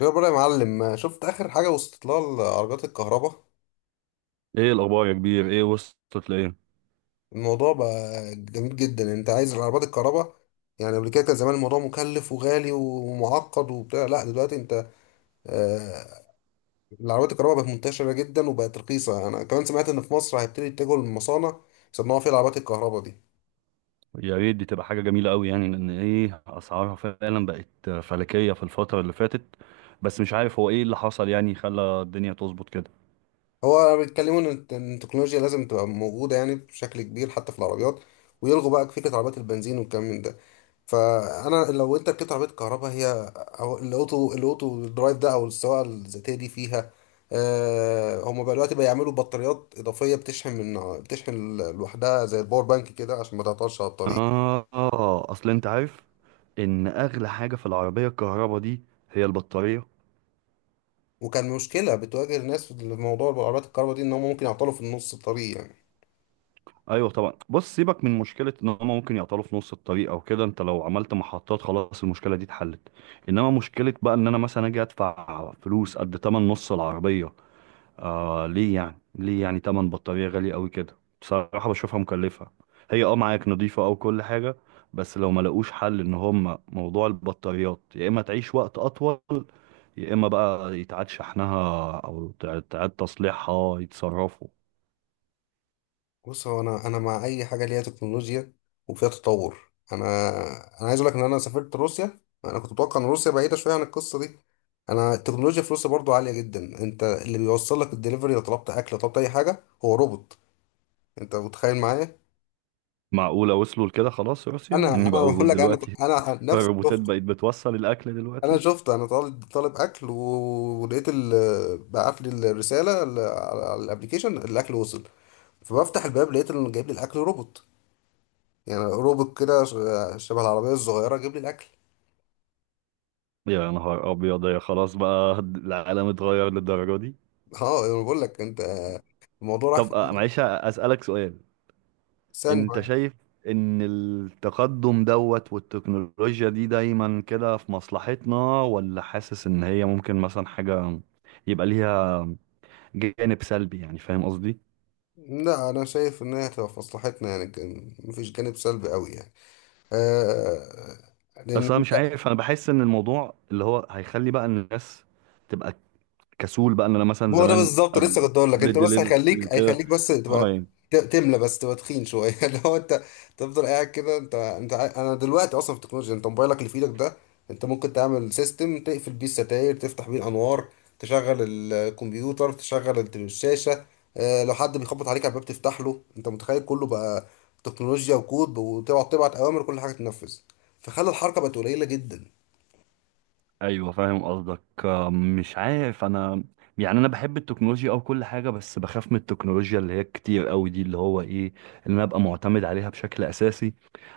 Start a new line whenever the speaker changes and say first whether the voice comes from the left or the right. left: خبرة يا معلم، شفت آخر حاجة وصلت لها العربيات الكهرباء؟
right: ايه الاخبار يا كبير؟ ايه وصلت لايه؟
left: الموضوع بقى جميل جدا. يعني انت عايز العربيات الكهرباء، يعني قبل كده كان زمان الموضوع مكلف وغالي ومعقد وبتاع، لا دلوقتي انت، آه العربيات الكهرباء بقت منتشرة جدا وبقت رخيصة. انا كمان سمعت ان في مصر هيبتدي يتجهوا للمصانع يصنعوا فيها العربيات الكهرباء دي.
right: يا ريت دي تبقى حاجه جميله قوي، يعني لان ايه اسعارها فعلا بقت فلكيه في الفتره اللي فاتت. بس مش عارف هو ايه اللي حصل يعني خلى الدنيا تظبط كده.
left: هو بيتكلموا ان إن التكنولوجيا لازم تبقى موجوده يعني بشكل كبير حتى في العربيات، ويلغوا بقى فكره عربيات البنزين والكلام من ده. فانا لو انت ركبت عربيه كهرباء، هي او الاوتو درايف ده، او السواقه الذاتيه دي فيها، هم بقى دلوقتي بيعملوا بطاريات اضافيه بتشحن بتشحن لوحدها زي الباور بانك كده عشان ما تعطلش على الطريق.
right: اه. اصل انت عارف ان اغلى حاجه في العربيه الكهرباء دي هي البطاريه.
left: وكان مشكله بتواجه الناس في الموضوع بالعربيات الكهرباء دي ان هم ممكن يعطلوا في النص الطريق يعني.
right: ايوه طبعا، بص سيبك من مشكله ان هم ممكن يعطلوا في نص الطريق او كده، انت لو عملت محطات خلاص المشكله دي اتحلت. انما مشكله بقى ان انا مثلا اجي ادفع فلوس قد تمن نص العربيه. آه، ليه يعني تمن بطارية غالي قوي كده، بصراحة بشوفها مكلفة. هي معاك نظيفة او كل حاجة، بس لو ما لقوش حل ان هم موضوع البطاريات يا اما تعيش وقت اطول يا اما بقى يتعاد شحنها او تعاد تصليحها يتصرفوا.
left: بص، هو انا مع اي حاجه ليها تكنولوجيا وفيها تطور. انا عايز اقول لك ان انا سافرت روسيا، انا كنت متوقع ان روسيا بعيده شويه عن القصه دي. انا التكنولوجيا في روسيا برضو عاليه جدا، انت اللي بيوصل لك الدليفري لو طلبت اكل لو طلبت اي حاجه هو روبوت. انت متخيل معايا؟
right: معقولة وصلوا لكده؟ خلاص روسيا
left: انا
right: يعني بقوا
left: بقول لك، انا
right: دلوقتي؟
left: انا نفسي
right: الروبوتات
left: شفته.
right: بقت بتوصل الاكل
left: انا
right: دلوقتي؟
left: شفته، انا طالب اكل ولقيت بعت لي الرساله على الابلكيشن الاكل وصل. فبفتح الباب لقيت انه جايب لي الاكل روبوت. يعني روبوت كده شبه العربية الصغيرة، جيب لي الأكل.
right: يا نهار ابيض، يا خلاص بقى العالم اتغير للدرجة دي.
left: اه أنا بقول لك أنت، الموضوع راح في
right: طب معلش اسألك سؤال. انت
left: ثانية.
right: شايف ان التقدم دوت والتكنولوجيا دي دايما كده في مصلحتنا، ولا حاسس ان هي ممكن مثلا حاجة يبقى ليها جانب سلبي؟ يعني فاهم قصدي؟
left: لا، أنا شايف إن هي هتبقى في مصلحتنا، يعني كان مفيش جانب سلبي أوي يعني. آه
right: بس انا
left: لأن،
right: مش عارف، انا بحس ان الموضوع اللي هو هيخلي بقى الناس تبقى كسول، بقى ان انا مثلا
left: هو ده
right: زمان
left: بالظبط. لسه
right: قبل
left: كنت اقول لك
right: قبل
left: انت، بس
right: الدليفري
left: هيخليك
right: وكده
left: هيخليك بس
right: اه
left: تبقى،
right: يعني.
left: تملى بس تبقى تخين شويه. اللي هو انت تفضل قاعد كده. انا دلوقتي اصلا في التكنولوجيا، انت موبايلك اللي في ايدك ده انت ممكن تعمل سيستم تقفل بيه الستاير، تفتح بيه الانوار، تشغل الكمبيوتر، تشغل الشاشه. اه، لو حد بيخبط عليك على الباب تفتح له. انت متخيل؟ كله بقى تكنولوجيا وكود، وتقعد تبعت اوامر كل حاجه تنفذ، فخلى الحركه بقت قليله جدا.
right: ايوه فاهم قصدك. مش عارف انا يعني، انا بحب التكنولوجيا او كل حاجه، بس بخاف من التكنولوجيا اللي هي كتير قوي دي، اللي هو ايه، اللي انا ابقى معتمد عليها بشكل اساسي.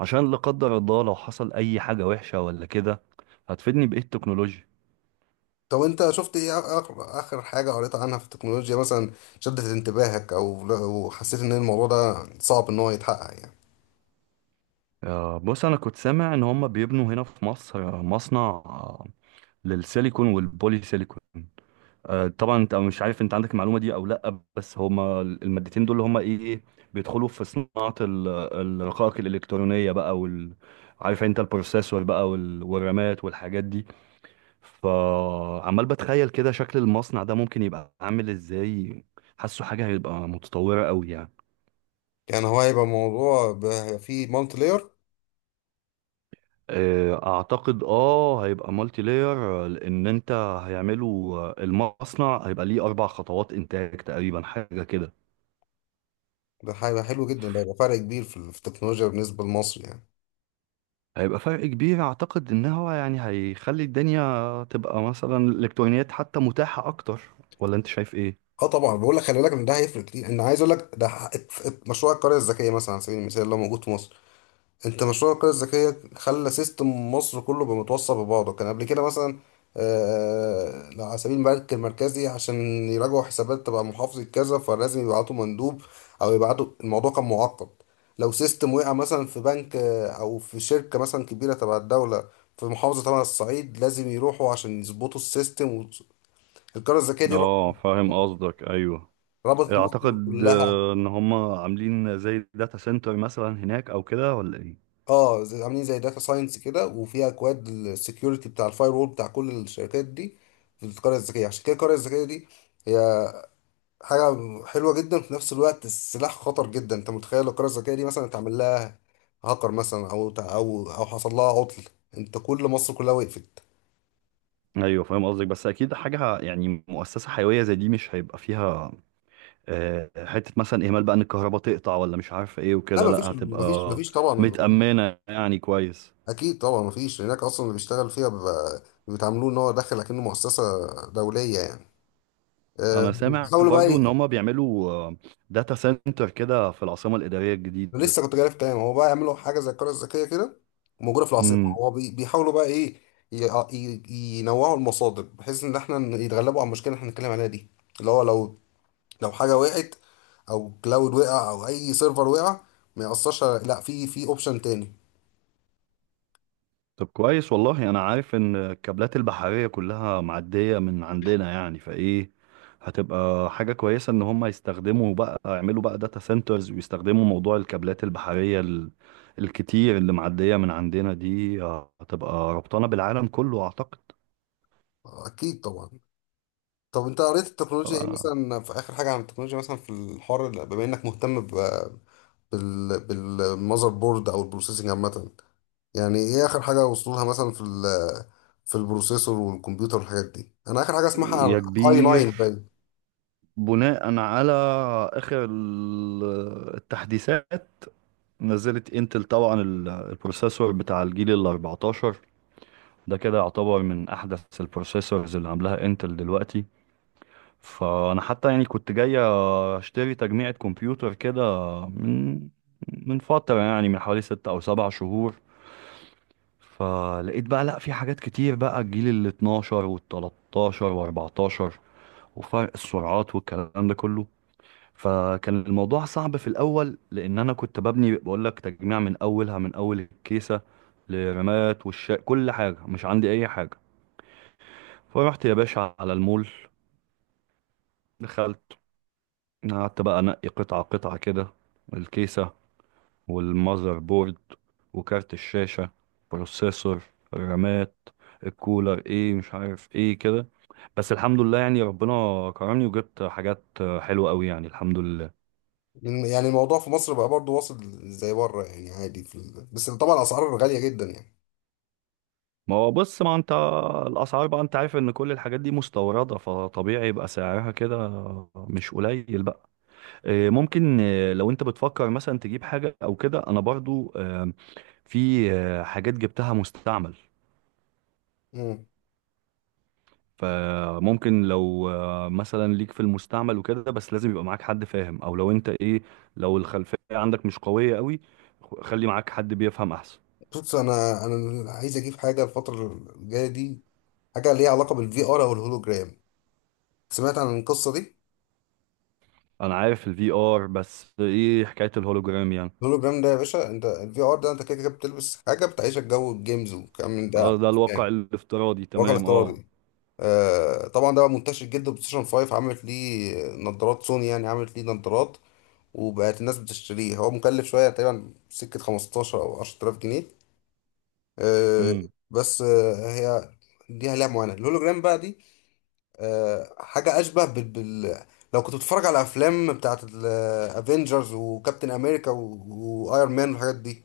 right: عشان لا قدر الله لو حصل اي حاجه وحشه ولا كده، هتفيدني بايه التكنولوجيا؟
left: طب انت شفت ايه اخر حاجة قريت عنها في التكنولوجيا مثلا، شدت انتباهك او حسيت ان الموضوع ده صعب ان هو يتحقق يعني؟
right: بص انا كنت سامع ان هم بيبنوا هنا في مصر مصنع، للسيليكون والبولي سيليكون. طبعا انت مش عارف انت عندك المعلومه دي او لا، بس هما المادتين دول هما ايه إيه، بيدخلوا في صناعه الرقائق الالكترونيه بقى، وال عارف انت البروسيسور بقى والرامات والحاجات دي. فعمال بتخيل كده شكل المصنع ده ممكن يبقى عامل ازاي، حاسه حاجه هيبقى متطوره قوي يعني.
left: يعني هو هيبقى هيبقى فيه مالتي لاير.
right: اعتقد هيبقى مالتي لاير، لان انت هيعملوا المصنع هيبقى ليه 4 خطوات انتاج تقريبا، حاجه كده.
left: ده هيبقى حلو جدا، ده هيبقى فرق كبير في في التكنولوجيا بالنسبة لمصر يعني.
right: هيبقى فرق كبير. اعتقد ان هو يعني هيخلي الدنيا تبقى مثلا الالكترونيات حتى متاحة اكتر. ولا انت شايف ايه؟
left: اه طبعا بقول لك، خلي بالك ان ده هيفرق كتير. عايز اقول لك ده مشروع القرية الذكية مثلا على سبيل المثال اللي هو موجود في مصر. انت مشروع القرية الذكية خلى سيستم مصر كله بقى متوصل ببعضه. كان قبل كده مثلا، على سبيل البنك المركزي، عشان يراجعوا حسابات تبع محافظة كذا فلازم يبعتوا مندوب او يبعتوا، الموضوع كان معقد. لو سيستم وقع مثلا في بنك، او في شركة مثلا كبيرة تبع الدولة في محافظة تبع الصعيد، لازم يروحوا عشان يظبطوا السيستم. والقرية الذكية دي
right: اه فاهم قصدك، ايوه.
left: ربطت مصر
right: اعتقد
left: كلها.
right: ان هم عاملين زي داتا سنتر مثلا هناك او كده، ولا ايه؟
left: اه عاملين زي داتا ساينس كده، وفيها اكواد السكيورتي بتاع الفاير وول بتاع كل الشركات دي في القريه الذكيه. عشان كده القريه الذكيه دي هي حاجه حلوه جدا، في نفس الوقت السلاح خطر جدا. انت متخيل لو القريه الذكيه دي مثلا اتعمل لها هاكر مثلا او او حصل لها عطل، انت كل مصر كلها وقفت.
right: ايوه فاهم قصدك، بس اكيد حاجه يعني مؤسسه حيويه زي دي مش هيبقى فيها حته مثلا اهمال بقى ان الكهرباء تقطع، ولا مش عارف ايه
left: لا،
right: وكده، لا هتبقى
left: مفيش طبعا.
right: متامنه يعني كويس.
left: اكيد طبعا مفيش، هناك اصلا اللي بيشتغل فيها بيبقى بيتعاملوه ان هو داخل اكنه مؤسسه دوليه يعني.
right: انا سامع
left: بيحاولوا
right: برضو ان
left: بقى.
right: هما بيعملوا داتا سنتر كده في العاصمة الإدارية الجديدة.
left: لسه كنت جاي في كلام، هو بقى يعملوا حاجه زي القريه الذكيه كده وموجوده في العاصمه.
right: امم.
left: هو بيحاولوا بقى ايه، ينوعوا المصادر بحيث ان يتغلبوا على المشكله اللي احنا بنتكلم عليها دي، اللي هو لو حاجه وقعت، او كلاود وقع، او اي سيرفر وقع، ما ياثرش على- لا في اوبشن تاني.
right: طب كويس والله. انا عارف ان الكابلات البحرية كلها معدية من عندنا، يعني فايه هتبقى حاجة كويسة ان هما يستخدموا بقى، يعملوا بقى داتا سنترز، ويستخدموا موضوع الكابلات البحرية الكتير اللي معدية من عندنا دي. هتبقى ربطانة بالعالم كله اعتقد.
left: اكيد طبعا. طب انت قريت التكنولوجيا ايه
right: آه،
left: مثلا في اخر حاجه عن التكنولوجيا مثلا في الحوار بما انك مهتم ب بالمذر بورد او البروسيسنج عامه؟ يعني ايه اخر حاجه وصلوا لها مثلا في في البروسيسور والكمبيوتر والحاجات دي؟ انا اخر حاجه
right: يا
left: اسمعها اي
right: كبير،
left: i9 باين.
right: بناء على اخر التحديثات، نزلت انتل طبعا البروسيسور بتاع الجيل ال 14. ده كده يعتبر من احدث البروسيسورز اللي عاملاها انتل دلوقتي. فانا حتى يعني كنت جاي اشتري تجميعة كمبيوتر كده، من من فترة يعني، من حوالي 6 او 7 شهور. فلقيت بقى لا، في حاجات كتير بقى، الجيل ال 12 وال 13 و 14، وفرق السرعات والكلام ده كله. فكان الموضوع صعب في الاول، لان انا كنت ببني بقول لك تجميع من اولها، من اول الكيسه لرمات والشا، كل حاجه مش عندي اي حاجه. فرحت يا باشا على المول، دخلت، قعدت بقى انقي قطعه قطعه كده: الكيسه، والمذر بورد، وكارت الشاشه، بروسيسور، الرامات، الكولر، ايه مش عارف ايه كده. بس الحمد لله، يعني ربنا كرمني وجبت حاجات حلوه قوي يعني، الحمد لله.
left: لأن يعني الموضوع في مصر بقى برضو واصل زي بره يعني عادي في ال... بس طبعا الاسعار غاليه جدا يعني.
right: ما هو بص، ما انت الاسعار بقى انت عارف ان كل الحاجات دي مستورده، فطبيعي يبقى سعرها كده مش قليل بقى. ممكن لو انت بتفكر مثلا تجيب حاجه او كده، انا برضو في حاجات جبتها مستعمل.
left: امم
right: فممكن لو مثلا ليك في المستعمل وكده، بس لازم يبقى معاك حد فاهم، او لو انت لو الخلفيه عندك مش قويه قوي، خلي معاك حد بيفهم احسن.
left: بص، انا عايز اجيب حاجه الفتره الجايه دي، حاجه ليها علاقه بالفي ار او الهولوجرام. سمعت عن القصه دي؟
right: انا عارف الفي ار، بس ايه حكايه الهولوجرام يعني؟
left: الهولوجرام ده يا باشا، انت الفي ار ده انت كده كده بتلبس حاجه بتعيشك جو الجيمز والكلام من ده،
right: خلاص ده الواقع
left: يعني
right: الافتراضي،
left: واقع
right: تمام، اه.
left: الافتراضي. طبعا ده بقى منتشر جدا، بلاي ستيشن 5 عملت ليه نظارات، سوني يعني عملت ليه نظارات وبقت الناس بتشتريه. هو مكلف شويه، تقريبا سكه 15 او 10000 جنيه. آه،
right: امم.
left: بس آه، هي لها معاناه. الهولوجرام بقى دي، حاجه اشبه بال... بال... لو كنت بتتفرج على افلام بتاعت الافينجرز وكابتن امريكا وايرون مان والحاجات دي،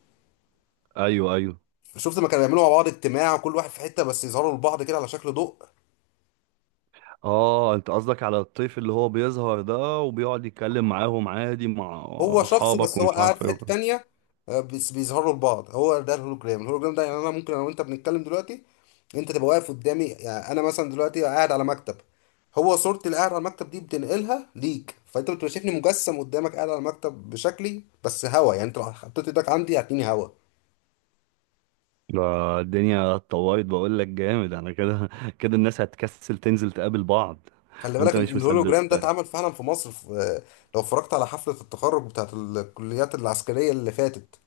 right: ايوه، ايوه.
left: شفت ما كانوا بيعملوا مع بعض اجتماع وكل واحد في حته، بس يظهروا لبعض كده على شكل ضوء؟
right: اه انت قصدك على الطيف اللي هو بيظهر ده، وبيقعد يتكلم معاهم عادي مع
left: هو شخصه،
right: اصحابك
left: بس هو
right: ومش
left: قاعد
right: عارف
left: في
right: ايه
left: حتة
right: وكده.
left: تانية. بس بيظهروا لبعض، هو ده الهولوجرام. الهولوجرام ده يعني انا ممكن انا وانت بنتكلم دلوقتي، انت تبقى واقف قدامي. يعني انا مثلا دلوقتي قاعد على مكتب، هو صورتي اللي قاعد على المكتب دي بتنقلها ليك، فانت بتبقى شايفني مجسم قدامك قاعد على المكتب بشكلي، بس هوا يعني، انت لو حطيت ايدك عندي هتلاقيني هوا.
right: ده الدنيا اتطورت، بقول لك جامد انا كده، كده الناس هتكسل تنزل تقابل بعض.
left: خلي بالك
right: وانت
left: ان
right: مش مصدق.
left: الهولوجرام ده اتعمل فعلا في مصر في لو اتفرجت على حفلة التخرج بتاعت الكليات العسكرية اللي فاتت،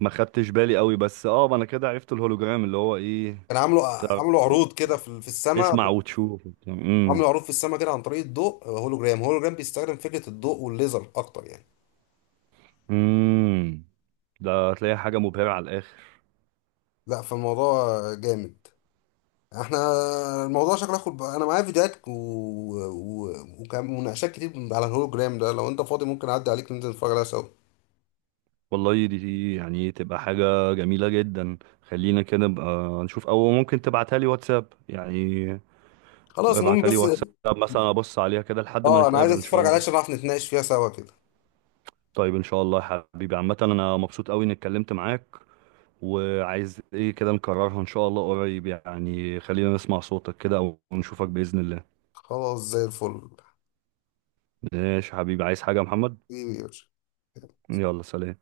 right: ما خدتش بالي قوي، بس اه ما انا كده عرفت الهولوجرام اللي هو ايه.
left: كان
right: تعرف
left: عاملوا عروض كده في
right: اسمع
left: السماء.
right: وتشوف.
left: عامل
right: امم.
left: معروف في السما كده عن طريق الضوء. هولوجرام، بيستخدم فكرة الضوء والليزر أكتر يعني.
right: امم. ده هتلاقي حاجة مبهرة على الاخر.
left: لا فالموضوع جامد. احنا الموضوع شكله انا معايا فيديوهات و... وكان مناقشات كتير على الهولوجرام ده. لو انت فاضي ممكن اعدي عليك ننزل نتفرج عليها سوا.
right: والله دي يعني تبقى حاجة جميلة جدا، خلينا كده نبقى نشوف، أو ممكن تبعتها لي واتساب يعني.
left: خلاص، المهم
right: ابعتها لي
left: بس،
right: واتساب، مثلا أبص عليها كده لحد ما
left: اه انا عايز
right: نتقابل إن شاء
left: اتفرج عليها
right: الله.
left: عشان نعرف نتناقش فيها سوا كده.
right: طيب إن شاء الله يا حبيبي، عامة أنا مبسوط أوي إني اتكلمت معاك، وعايز إيه كده نكررها إن شاء الله قريب، يعني خلينا نسمع صوتك كده أو نشوفك بإذن الله.
left: خلاص زي الفل.
right: ماشي يا حبيبي، عايز حاجة يا محمد؟
left: حبيبي يا باشا.
right: يلا سلام.